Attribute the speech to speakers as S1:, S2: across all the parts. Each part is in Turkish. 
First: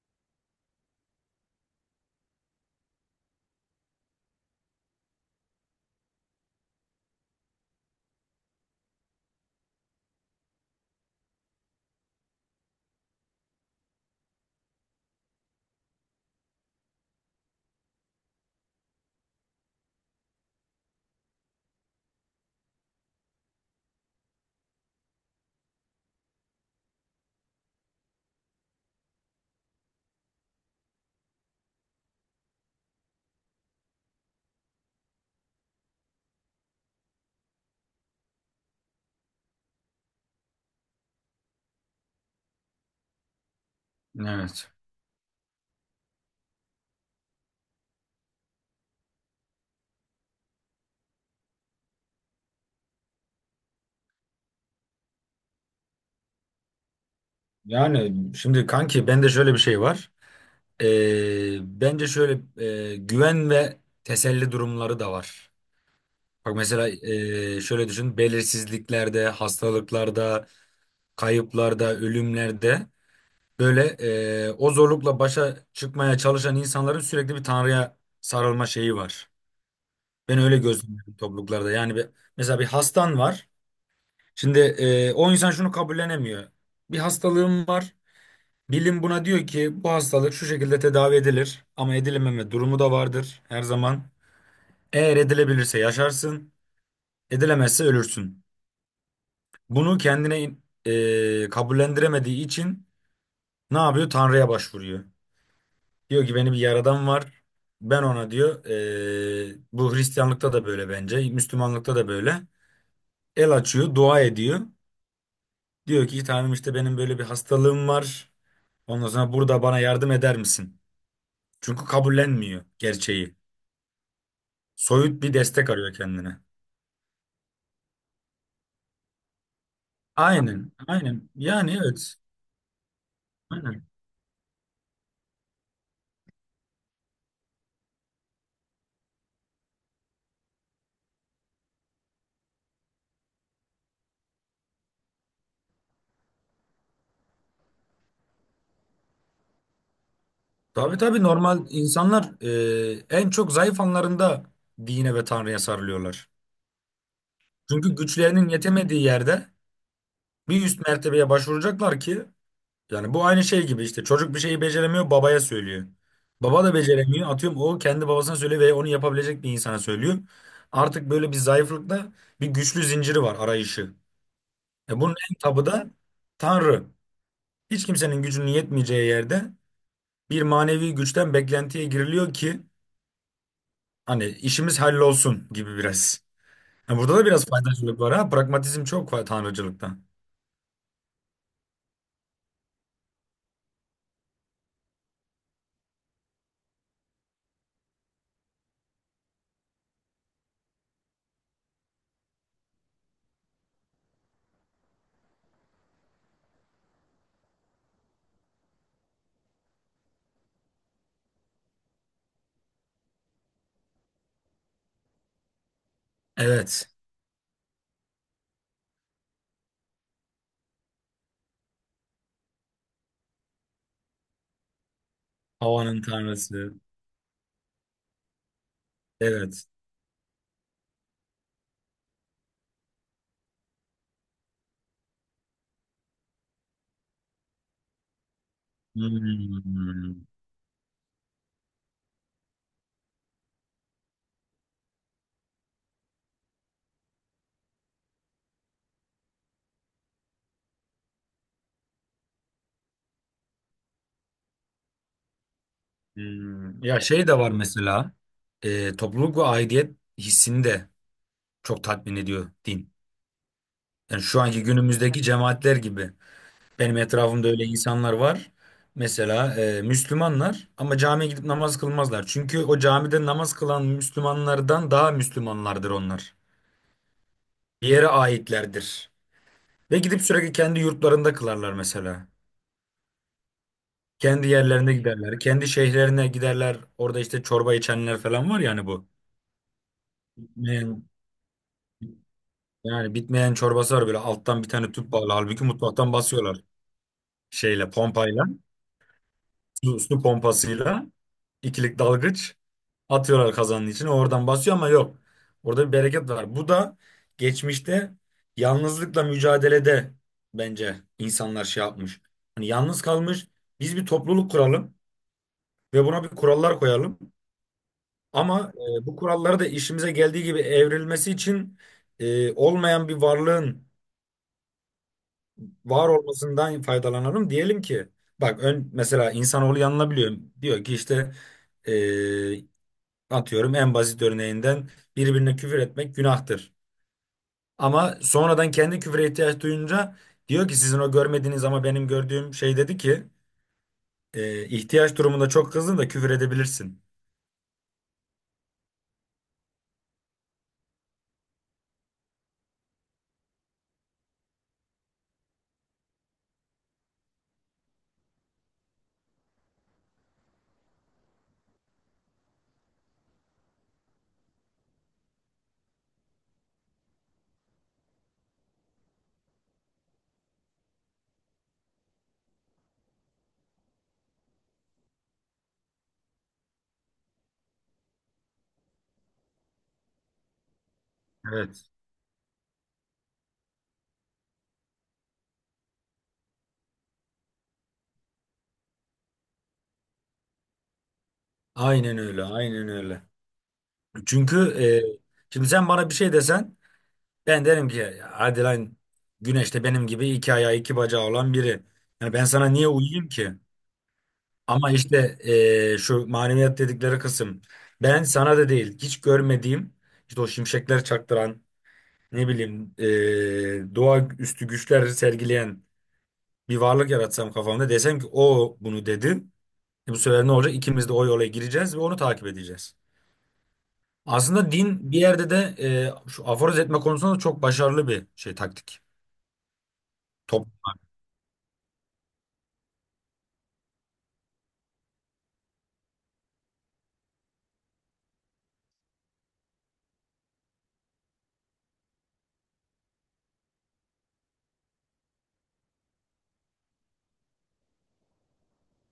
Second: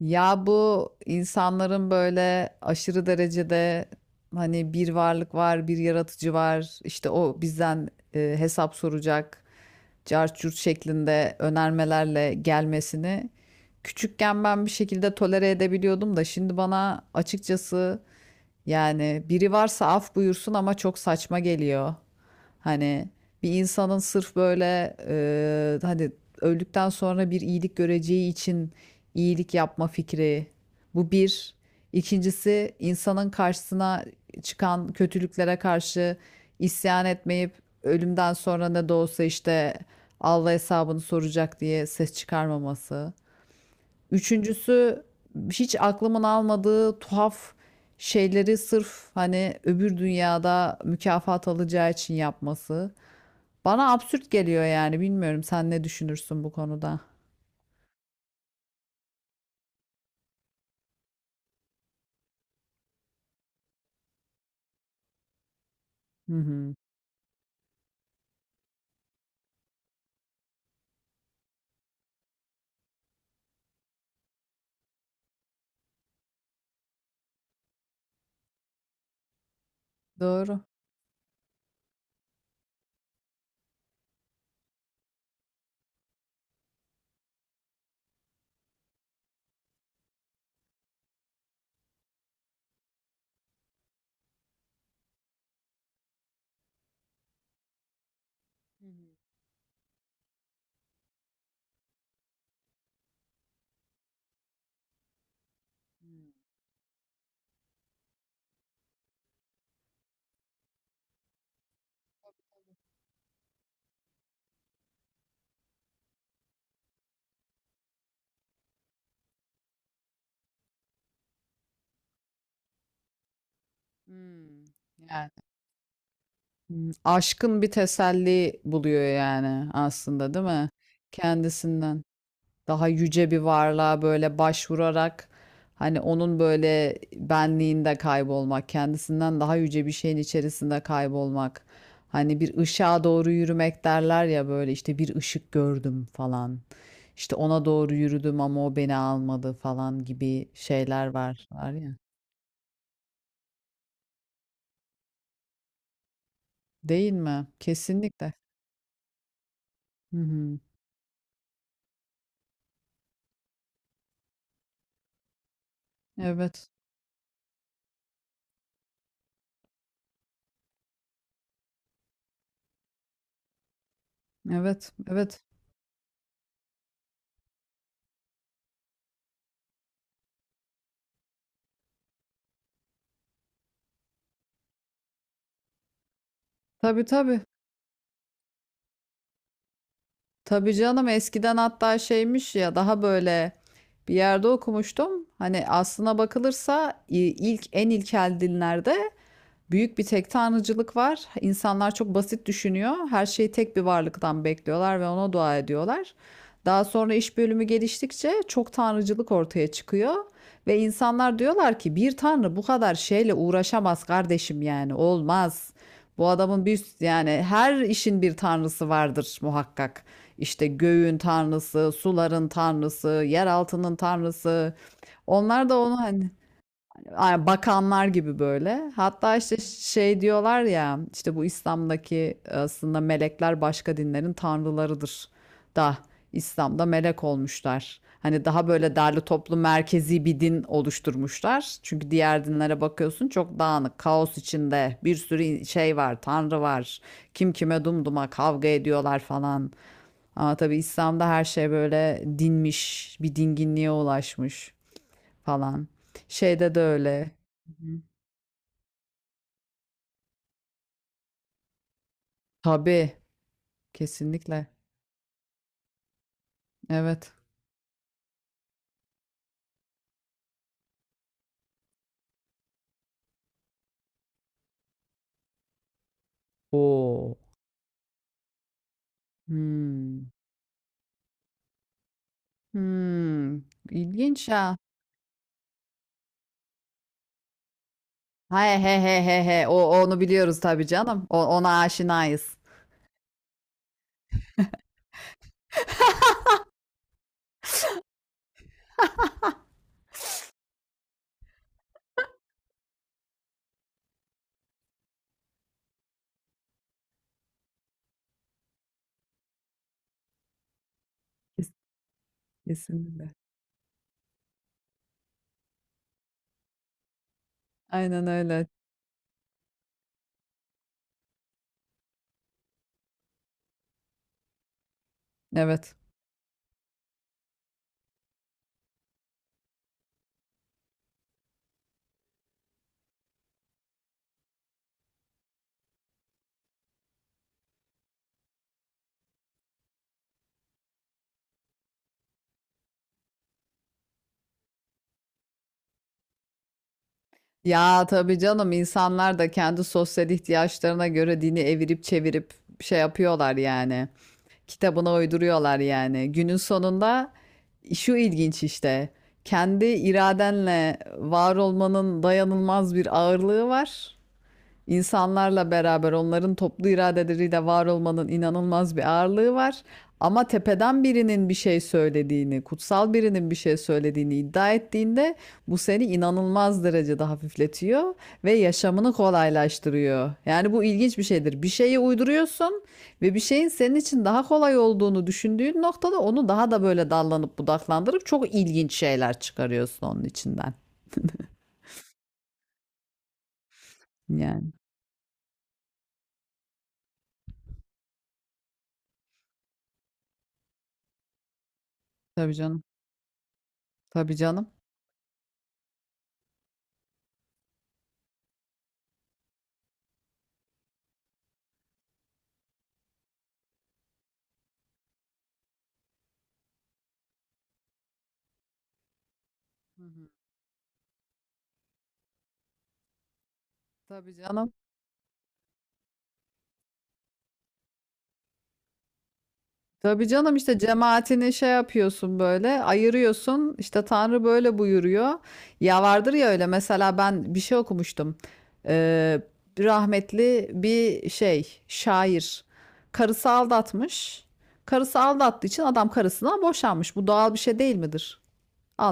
S1: Ya bu insanların böyle aşırı derecede hani bir varlık var, bir yaratıcı var, işte o bizden hesap soracak, cart curt şeklinde önermelerle gelmesini küçükken ben bir şekilde tolere edebiliyordum da şimdi bana açıkçası yani biri varsa af buyursun ama çok saçma geliyor. Hani bir insanın sırf böyle hani öldükten sonra bir iyilik göreceği için iyilik yapma fikri. Bu bir. İkincisi insanın karşısına çıkan kötülüklere karşı isyan etmeyip ölümden sonra ne de olsa işte Allah hesabını soracak diye ses çıkarmaması.
S2: Evet.
S1: Üçüncüsü hiç aklımın almadığı tuhaf şeyleri sırf hani öbür dünyada mükafat alacağı için yapması. Bana absürt geliyor yani bilmiyorum sen ne düşünürsün bu konuda.
S2: Yani şimdi kanki bende şöyle bir şey var. Bence şöyle, güven ve teselli durumları da var.
S1: Hı
S2: Bak
S1: hı.
S2: mesela şöyle düşün. Belirsizliklerde, hastalıklarda, kayıplarda, ölümlerde böyle, o zorlukla başa çıkmaya çalışan insanların sürekli bir Tanrı'ya sarılma şeyi var. Ben öyle
S1: Doğru.
S2: gözlemliyorum topluluklarda. Yani mesela bir hastan var. Şimdi o insan şunu kabullenemiyor. Bir hastalığım var. Bilim buna diyor ki bu hastalık şu şekilde tedavi edilir, ama edilememe durumu da vardır her zaman. Eğer edilebilirse yaşarsın, edilemezse ölürsün. Bunu kendine kabullendiremediği için ne yapıyor? Tanrı'ya başvuruyor. Diyor ki beni bir yaradan var. Ben ona diyor, bu Hristiyanlıkta da böyle bence, Müslümanlıkta da böyle. El açıyor, dua ediyor. Diyor ki Tanrım, işte benim böyle bir hastalığım var. Ondan sonra burada bana yardım eder misin? Çünkü kabullenmiyor gerçeği.
S1: Hmm,
S2: Soyut
S1: yani
S2: bir destek arıyor kendine.
S1: hmm, aşkın bir teselli buluyor yani aslında değil mi?
S2: Aynen, aynen. Yani evet.
S1: Kendisinden daha yüce bir
S2: Aynen.
S1: varlığa böyle başvurarak hani onun böyle benliğinde kaybolmak, kendisinden daha yüce bir şeyin içerisinde kaybolmak. Hani bir ışığa doğru yürümek derler ya böyle işte bir ışık gördüm falan. İşte ona doğru yürüdüm ama o beni almadı falan gibi
S2: Tabii,
S1: şeyler
S2: tabii,
S1: var,
S2: normal
S1: var ya.
S2: insanlar en çok zayıf anlarında dine ve Tanrı'ya sarılıyorlar.
S1: Değil mi?
S2: Çünkü
S1: Kesinlikle.
S2: güçlerinin yetemediği yerde
S1: Hı hı.
S2: bir üst mertebeye başvuracaklar ki, yani bu aynı şey gibi, işte çocuk bir şeyi beceremiyor babaya söylüyor. Baba
S1: Evet.
S2: da beceremiyor, atıyorum, o kendi babasına söylüyor ve onu yapabilecek bir insana söylüyor. Artık böyle bir zayıflıkta bir güçlü zinciri var arayışı.
S1: Evet,
S2: Bunun en
S1: evet.
S2: tabı da Tanrı. Hiç kimsenin gücünün yetmeyeceği yerde bir manevi güçten beklentiye giriliyor ki hani işimiz hallolsun gibi biraz. Ha,
S1: Tabii,
S2: burada da
S1: tabii.
S2: biraz faydacılık var, ha. Pragmatizm çok var tanrıcılıkta.
S1: Tabii canım eskiden hatta şeymiş ya daha böyle bir yerde okumuştum. Hani aslına bakılırsa ilk en ilkel dinlerde büyük bir tek tanrıcılık var. İnsanlar çok basit düşünüyor. Her şeyi tek bir varlıktan bekliyorlar ve ona dua ediyorlar. Daha sonra iş bölümü geliştikçe çok tanrıcılık ortaya çıkıyor ve insanlar diyorlar ki bir tanrı bu kadar şeyle uğraşamaz kardeşim yani olmaz. Bu adamın bir
S2: Evet.
S1: yani her işin bir tanrısı vardır muhakkak. İşte göğün tanrısı, suların tanrısı, yer altının tanrısı. Onlar da onu
S2: Havanın
S1: hani
S2: tanrısı.
S1: ay, bakanlar gibi böyle. Hatta işte
S2: Evet.
S1: şey diyorlar ya işte bu İslam'daki aslında melekler başka dinlerin tanrılarıdır da İslam'da melek olmuşlar. Hani daha böyle derli toplu
S2: Hmm.
S1: merkezi bir din oluşturmuşlar. Çünkü diğer dinlere bakıyorsun çok dağınık, kaos içinde bir sürü şey var, tanrı var. Kim kime dumduma kavga ediyorlar falan. Ama tabii İslam'da her şey böyle dinmiş, bir dinginliğe ulaşmış falan. Şeyde de
S2: Hmm. Ya şey
S1: öyle.
S2: de var
S1: Hı hı.
S2: mesela. Topluluk ve aidiyet hissini de çok tatmin ediyor din.
S1: Tabii,
S2: Yani şu anki
S1: kesinlikle.
S2: günümüzdeki cemaatler gibi. Benim
S1: Evet.
S2: etrafımda öyle insanlar var. Mesela Müslümanlar, ama camiye gidip namaz kılmazlar. Çünkü o camide namaz kılan Müslümanlardan daha Müslümanlardır onlar.
S1: Oo.
S2: Bir yere aitlerdir. Ve gidip
S1: Hmm.
S2: sürekli kendi yurtlarında kılarlar mesela.
S1: Hmm.
S2: Kendi
S1: İlginç ha.
S2: yerlerine giderler. Kendi şehirlerine giderler. Orada işte çorba içenler falan
S1: He
S2: var, yani
S1: he
S2: bu.
S1: he he he. O onu biliyoruz tabii
S2: Bitmeyen,
S1: canım. O, ona aşinayız.
S2: yani bitmeyen çorbası var, böyle alttan bir tane tüp bağlı. Halbuki mutfaktan basıyorlar şeyle, pompayla. Su pompasıyla. İkilik dalgıç atıyorlar kazanın içine, oradan basıyor, ama yok. Orada bir bereket var. Bu da geçmişte yalnızlıkla mücadelede bence insanlar
S1: Kes-
S2: şey yapmış. Hani yalnız
S1: Kesinlikle.
S2: kalmış. Biz bir topluluk kuralım ve buna bir kurallar koyalım.
S1: Aynen öyle.
S2: Ama bu kuralları da işimize geldiği gibi evrilmesi için olmayan bir varlığın
S1: Evet.
S2: var olmasından faydalanalım. Diyelim ki bak, ön mesela insanoğlu yanılabiliyor. Diyor ki işte, e, atıyorum, en basit örneğinden birbirine küfür etmek günahtır. Ama sonradan kendi küfüre ihtiyaç duyunca diyor ki sizin o görmediğiniz ama benim gördüğüm şey dedi ki ihtiyaç durumunda çok kızdın da küfür edebilirsin.
S1: Ya tabii canım insanlar da kendi sosyal ihtiyaçlarına göre dini evirip çevirip şey yapıyorlar yani. Kitabına uyduruyorlar yani. Günün sonunda şu ilginç işte. Kendi iradenle var olmanın dayanılmaz bir ağırlığı var. İnsanlarla beraber onların toplu iradeleriyle var olmanın inanılmaz bir ağırlığı var. Ama tepeden birinin bir şey söylediğini, kutsal birinin bir şey söylediğini iddia ettiğinde bu seni inanılmaz derecede hafifletiyor ve yaşamını kolaylaştırıyor. Yani bu ilginç bir şeydir. Bir
S2: Evet.
S1: şeyi uyduruyorsun ve bir şeyin senin için daha kolay olduğunu düşündüğün noktada onu daha da böyle dallanıp budaklandırıp çok ilginç şeyler çıkarıyorsun onun içinden.
S2: Aynen öyle, aynen öyle. Çünkü
S1: Yani
S2: şimdi sen bana bir şey desen ben derim ki, hadi lan, Güneş benim gibi iki ayağı iki bacağı olan biri. Yani ben
S1: tabii
S2: sana
S1: canım.
S2: niye uyuyayım ki?
S1: Tabii canım.
S2: Ama işte şu maneviyat dedikleri kısım. Ben sana da değil, hiç görmediğim, işte o şimşekler çaktıran, ne bileyim, doğa üstü güçler sergileyen bir varlık yaratsam kafamda, desem ki o bunu dedi. Bu
S1: Hı.
S2: sefer ne olacak? İkimiz de o yola gireceğiz ve onu takip edeceğiz.
S1: Tabii
S2: Aslında
S1: canım.
S2: din bir yerde de şu aforoz etme konusunda da çok başarılı bir şey, taktik.
S1: Tabii canım
S2: Top,
S1: işte cemaatini şey yapıyorsun böyle ayırıyorsun işte Tanrı böyle buyuruyor. Ya vardır ya öyle mesela ben bir şey okumuştum. Ee, Rahmetli bir şey şair karısı aldatmış. Karısı aldattığı için adam karısından boşanmış. Bu doğal bir şey değil midir?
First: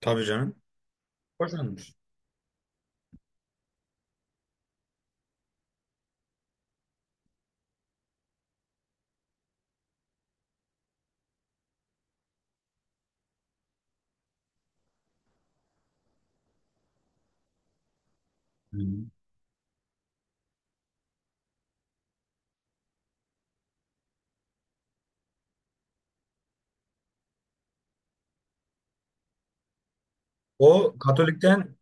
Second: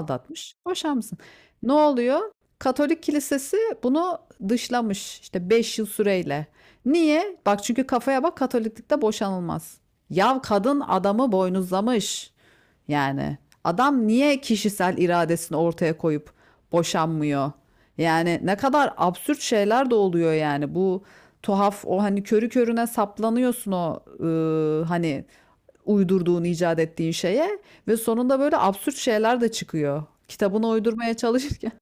S2: tabii canım.
S1: boşanmışsın. Ne
S2: Hoşlanmış.
S1: oluyor? Katolik kilisesi bunu dışlamış işte 5 yıl süreyle. Niye? Bak çünkü kafaya bak Katoliklikte boşanılmaz. Yav kadın adamı boynuzlamış. Yani adam niye kişisel iradesini ortaya koyup boşanmıyor? Yani ne
S2: Hı
S1: kadar
S2: hı.
S1: absürt şeyler de oluyor yani bu tuhaf o hani körü körüne saplanıyorsun o hani uydurduğun icat ettiğin şeye ve sonunda böyle absürt şeyler de çıkıyor. Kitabını
S2: O
S1: uydurmaya çalışırken.
S2: Katolik'ten,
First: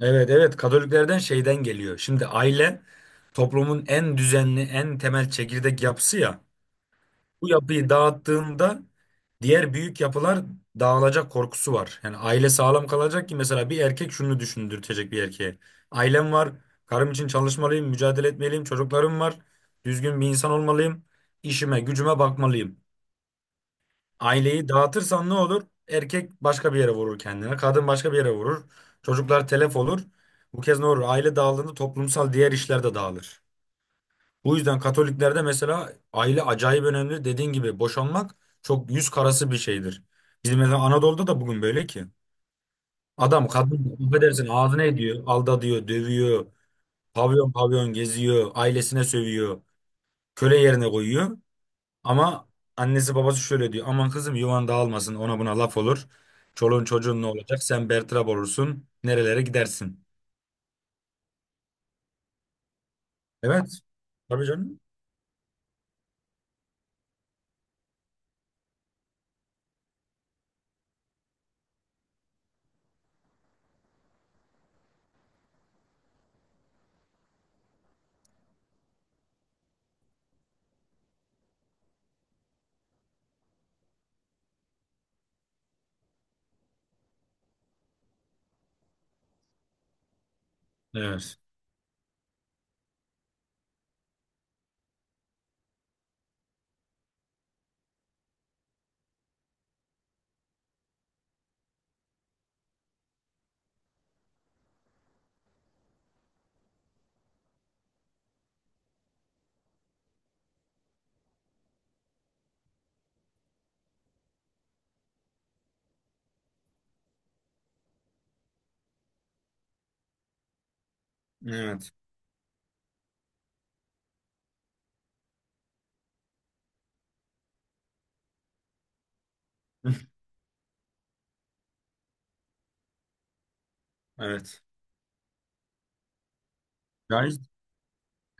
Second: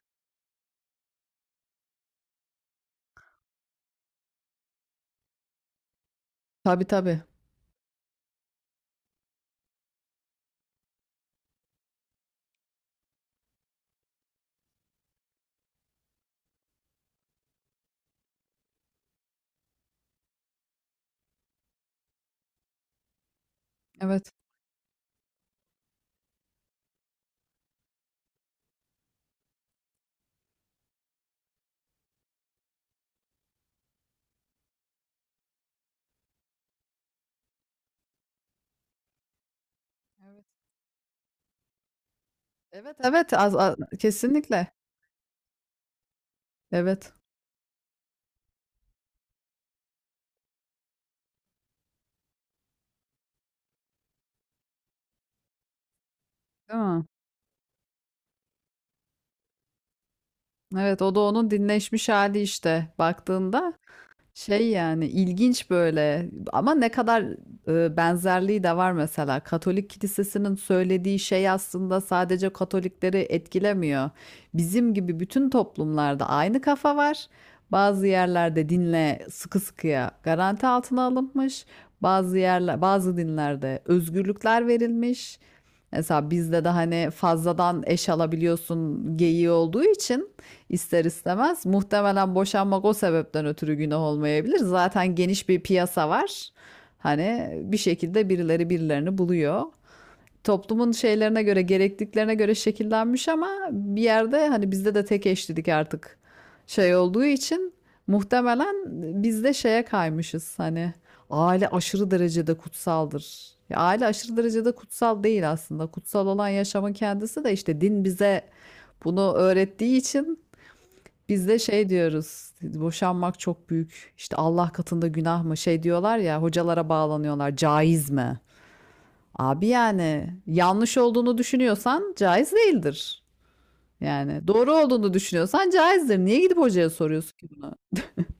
S2: evet, evet, Katoliklerden şeyden geliyor. Şimdi aile toplumun en düzenli, en temel çekirdek yapısı ya.
S1: Tabii, tabii.
S2: Bu yapıyı dağıttığında diğer büyük yapılar dağılacak korkusu var. Yani aile sağlam kalacak ki mesela bir erkek şunu düşündürtecek bir erkeğe. Ailem var, karım için çalışmalıyım, mücadele etmeliyim, çocuklarım var, düzgün bir insan olmalıyım, işime, gücüme bakmalıyım.
S1: Evet.
S2: Aileyi dağıtırsan ne olur? Erkek başka bir yere vurur kendine. Kadın başka bir yere vurur. Çocuklar telef olur. Bu kez ne olur? Aile dağıldığında toplumsal diğer işler de dağılır. Bu yüzden Katoliklerde mesela aile acayip önemli. Dediğin gibi boşanmak çok yüz karası bir şeydir.
S1: Evet.
S2: Bizim mesela Anadolu'da da bugün böyle ki.
S1: Evet, evet,
S2: Adam kadın, affedersin,
S1: kesinlikle.
S2: ağzına ediyor. Aldatıyor, dövüyor.
S1: Evet.
S2: Pavyon pavyon geziyor. Ailesine sövüyor. Köle yerine koyuyor. Ama annesi babası şöyle diyor: aman kızım yuvan dağılmasın, ona buna laf olur.
S1: Değil
S2: Çoluğun
S1: mi?
S2: çocuğun ne olacak? Sen bertrab olursun. Nerelere gidersin?
S1: Evet, o da onun dinleşmiş hali işte
S2: Evet.
S1: baktığında
S2: Tabii
S1: şey
S2: canım.
S1: yani ilginç böyle ama ne kadar benzerliği de var mesela. Katolik kilisesinin söylediği şey aslında sadece Katolikleri etkilemiyor. Bizim gibi bütün toplumlarda aynı kafa var. Bazı yerlerde dinle sıkı sıkıya garanti altına alınmış. Bazı yerler, bazı dinlerde özgürlükler verilmiş. Mesela bizde de hani fazladan eş alabiliyorsun geyiği olduğu için ister
S2: Evet.
S1: istemez. Muhtemelen boşanmak o sebepten ötürü günah olmayabilir. Zaten geniş bir piyasa var. Hani bir şekilde birileri birilerini buluyor. Toplumun şeylerine göre, gerekliliklerine göre şekillenmiş ama bir yerde hani bizde de tek eşlilik artık şey olduğu için muhtemelen bizde şeye kaymışız hani aile aşırı derecede kutsaldır. Ya aile aşırı derecede kutsal değil aslında. Kutsal olan yaşamın kendisi de işte din bize bunu öğrettiği için biz de şey
S2: Evet.
S1: diyoruz, boşanmak çok büyük, işte Allah katında günah mı şey diyorlar ya, hocalara bağlanıyorlar, caiz mi? Abi yani yanlış olduğunu düşünüyorsan caiz değildir. Yani
S2: Evet.
S1: doğru olduğunu düşünüyorsan caizdir. Niye gidip hocaya
S2: Yani,
S1: soruyorsun ki bunu?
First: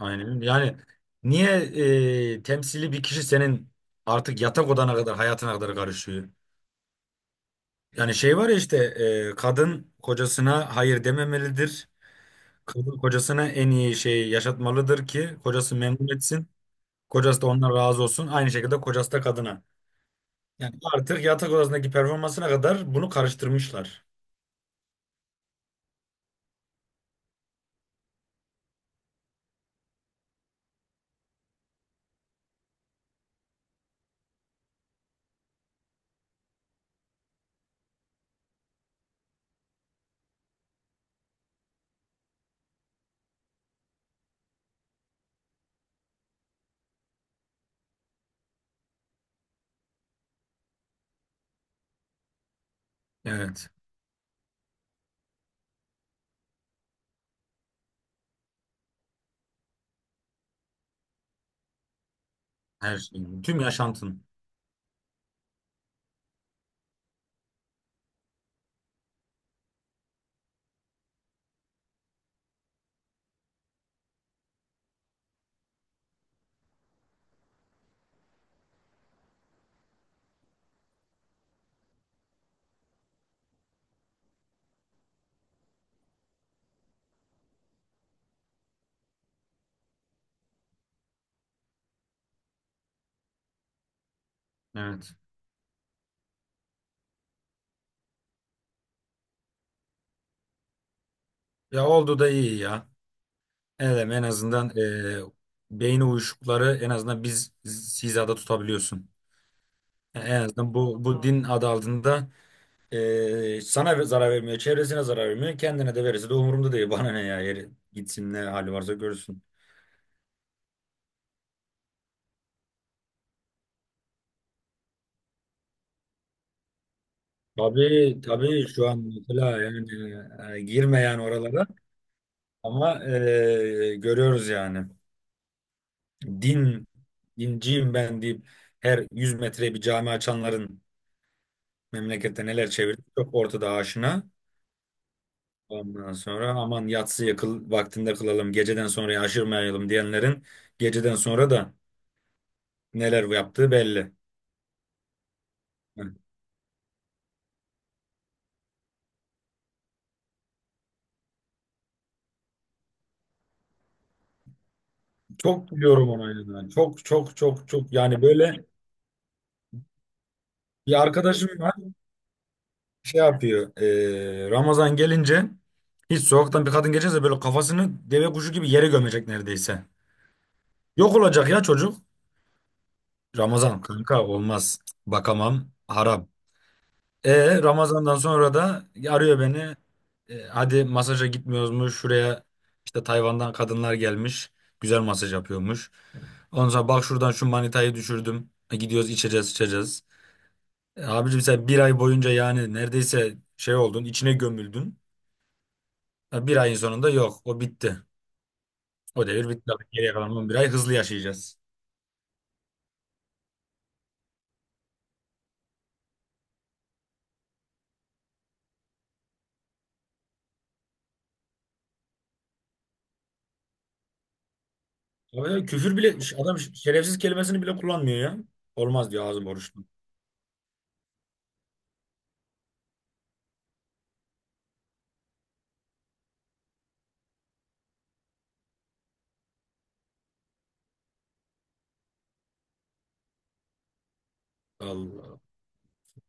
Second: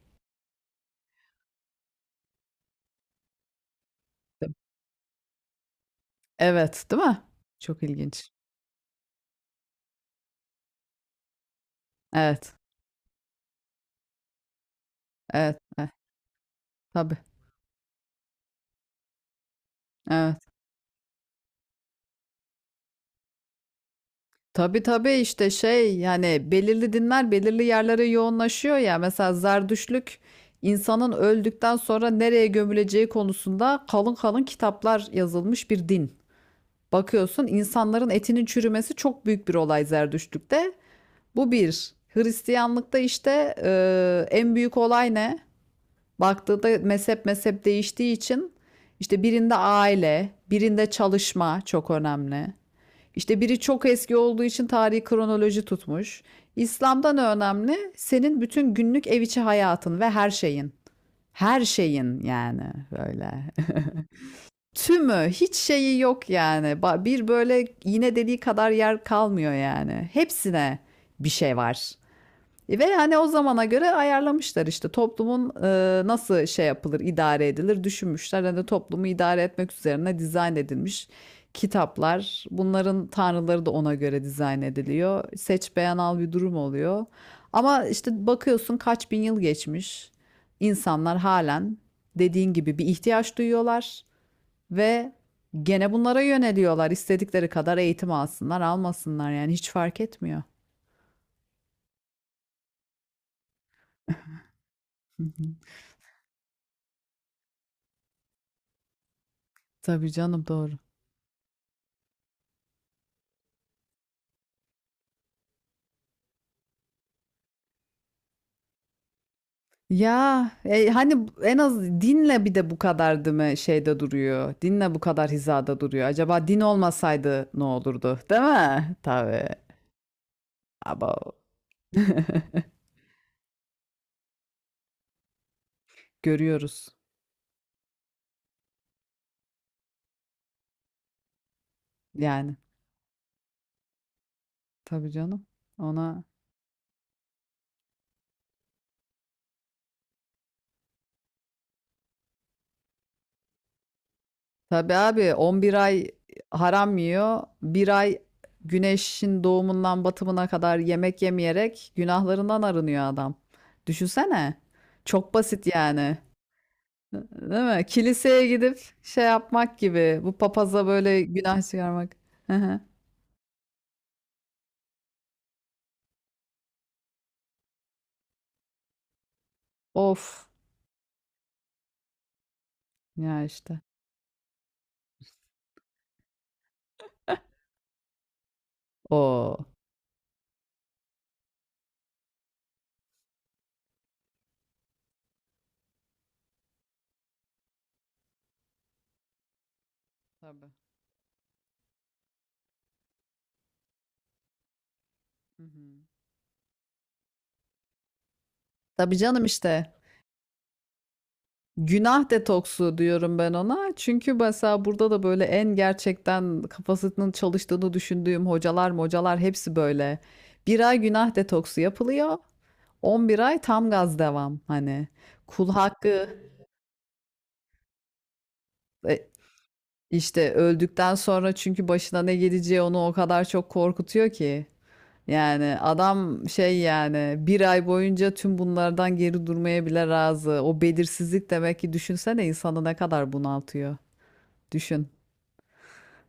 S2: aynen. Yani niye temsili bir kişi senin artık yatak odana kadar, hayatına kadar karışıyor?
S1: Evet, değil mi? Çok
S2: Yani
S1: ilginç.
S2: şey var ya işte, kadın kocasına hayır dememelidir.
S1: Evet,
S2: Kadın kocasına en iyi şeyi yaşatmalıdır ki
S1: evet,
S2: kocası
S1: evet.
S2: memnun etsin.
S1: Tabii,
S2: Kocası da ondan razı olsun. Aynı şekilde kocası da kadına.
S1: evet.
S2: Yani artık yatak odasındaki performansına kadar bunu karıştırmışlar.
S1: Tabii, tabii işte şey yani belirli dinler belirli yerlere yoğunlaşıyor ya. Mesela Zerdüştlük insanın öldükten sonra nereye gömüleceği konusunda kalın kalın kitaplar yazılmış bir din. Bakıyorsun insanların etinin çürümesi çok büyük bir olay Zerdüştlük'te. Bu bir. Hristiyanlıkta işte en büyük olay ne? Baktığında mezhep mezhep değiştiği için işte birinde aile, birinde çalışma çok önemli. İşte biri
S2: Evet.
S1: çok eski olduğu için tarihi kronoloji tutmuş. İslam'dan önemli senin bütün günlük ev içi hayatın ve her şeyin. Her şeyin yani
S2: Her
S1: böyle.
S2: şeyin. Tüm yaşantın.
S1: Tümü hiç şeyi yok yani. Bir böyle iğne deliği kadar yer kalmıyor yani. Hepsine bir şey var. Ve hani o zamana göre ayarlamışlar işte toplumun nasıl şey yapılır, idare edilir düşünmüşler. Hani toplumu idare etmek üzerine dizayn edilmiş kitaplar. Bunların tanrıları da ona göre dizayn ediliyor. Seç beğen al bir durum oluyor. Ama işte bakıyorsun kaç bin yıl geçmiş. İnsanlar halen dediğin gibi bir ihtiyaç duyuyorlar ve
S2: Evet.
S1: gene bunlara yöneliyorlar. İstedikleri kadar eğitim alsınlar, almasınlar yani hiç fark etmiyor.
S2: Ya oldu da iyi ya. Evet, en azından
S1: Hı hı.
S2: beyin uyuşukları en azından biz hizada tutabiliyorsun.
S1: Tabii
S2: Yani en
S1: canım doğru.
S2: azından bu din adı altında sana zarar vermiyor, çevresine zarar vermiyor. Kendine de verirse de umurumda değil. Bana ne ya, yeri gitsin, ne hali varsa görsün.
S1: Ya, hani en az dinle bir de bu kadar değil mi şeyde duruyor. Dinle bu kadar hizada duruyor. Acaba din olmasaydı ne olurdu?
S2: Tabii,
S1: Değil
S2: tabii, şu
S1: mi?
S2: an
S1: Tabii.
S2: mesela, yani girme
S1: Abo.
S2: yani oralara. Ama görüyoruz yani. Din,
S1: Görüyoruz
S2: dinciyim ben deyip her 100 metreye bir cami açanların memlekette
S1: yani.
S2: neler çevirdi çok ortada, aşina.
S1: Tabii canım.
S2: Ondan
S1: Ona
S2: sonra aman yatsıya kıl, vaktinde kılalım, geceden sonra aşırmayalım diyenlerin geceden sonra da neler yaptığı belli.
S1: tabii abi 11 ay
S2: Yani
S1: haram yiyor. Bir ay güneşin doğumundan batımına kadar yemek yemeyerek günahlarından arınıyor adam. Düşünsene. Çok basit
S2: çok biliyorum
S1: yani.
S2: onu. Yani. Çok çok çok
S1: Değil mi?
S2: çok, yani
S1: Kiliseye
S2: böyle
S1: gidip şey yapmak gibi. Bu papaza
S2: bir
S1: böyle
S2: arkadaşım
S1: günah
S2: var,
S1: çıkarmak. Hı hı.
S2: şey yapıyor. Ramazan gelince hiç sokaktan bir kadın geçerse böyle kafasını deve kuşu gibi yere gömecek neredeyse.
S1: Of.
S2: Yok olacak ya çocuk.
S1: Ya
S2: Ramazan,
S1: işte.
S2: kanka, olmaz. Bakamam, haram. Ramazan'dan sonra da arıyor
S1: O.
S2: beni. Hadi masaja gitmiyoruz mu? Şuraya işte Tayvan'dan kadınlar gelmiş. Güzel masaj yapıyormuş. Ondan sonra, bak, şuradan şu manitayı düşürdüm. Gidiyoruz, içeceğiz içeceğiz.
S1: Tabii.
S2: Abicim sen bir ay boyunca yani neredeyse şey oldun, içine gömüldün.
S1: Hı hı.
S2: Bir ayın sonunda yok, o bitti.
S1: Tabii
S2: O
S1: canım
S2: devir bitti.
S1: işte.
S2: Geriye kalan 11 ay hızlı yaşayacağız.
S1: Günah detoksu diyorum ben ona. Çünkü mesela burada da böyle en gerçekten kafasının çalıştığını düşündüğüm hocalar hepsi böyle. Bir ay günah detoksu yapılıyor. 11 ay tam gaz devam. Hani
S2: Abi
S1: kul
S2: küfür bile,
S1: hakkı
S2: adam şerefsiz kelimesini bile kullanmıyor ya. Olmaz diyor,
S1: e,
S2: ağzım oruçlu.
S1: İşte öldükten sonra çünkü başına ne geleceği onu o kadar çok korkutuyor ki. Yani adam şey yani bir ay boyunca tüm bunlardan geri durmaya bile razı. O belirsizlik demek ki düşünsene insanı ne kadar bunaltıyor. Düşün.
S2: Allah.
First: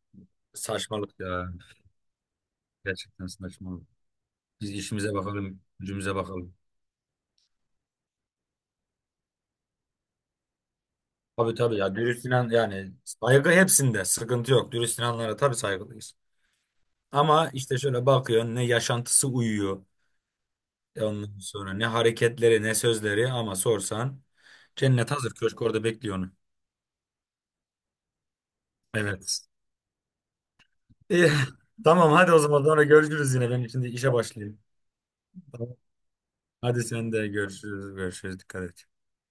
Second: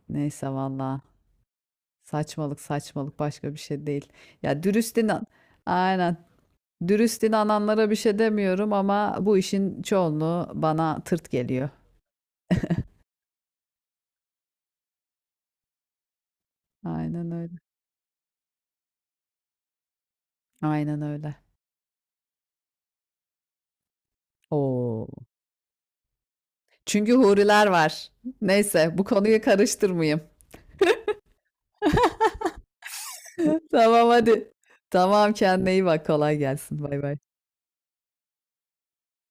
S1: Neyse valla.
S2: Saçmalık ya.
S1: Saçmalık, saçmalık
S2: Gerçekten
S1: başka bir şey
S2: saçmalık.
S1: değil. Ya
S2: Biz
S1: dürüst
S2: işimize
S1: inan.
S2: bakalım, gücümüze
S1: Aynen.
S2: bakalım.
S1: Dürüst inananlara bir şey demiyorum ama bu işin çoğunluğu bana tırt
S2: Tabii,
S1: geliyor.
S2: tabii, ya dürüst inan, yani saygı, hepsinde sıkıntı yok. Dürüst inanlara tabii saygılıyız.
S1: Aynen
S2: Ama
S1: öyle.
S2: işte şöyle bakıyorsun, ne yaşantısı uyuyor.
S1: Aynen öyle.
S2: Ondan sonra ne hareketleri, ne sözleri, ama sorsan
S1: Oo.
S2: cennet hazır köşk orada bekliyor onu.
S1: Çünkü huriler var. Neyse bu
S2: Evet.
S1: konuyu karıştırmayayım.
S2: Eh, tamam, hadi o zaman sonra görüşürüz yine. Ben şimdi
S1: Tamam
S2: işe
S1: hadi.
S2: başlayayım.
S1: Tamam
S2: Tamam.
S1: kendine iyi bak kolay gelsin.
S2: Hadi
S1: Bay
S2: sen
S1: bay.
S2: de, görüşürüz. Görüşürüz. Dikkat et.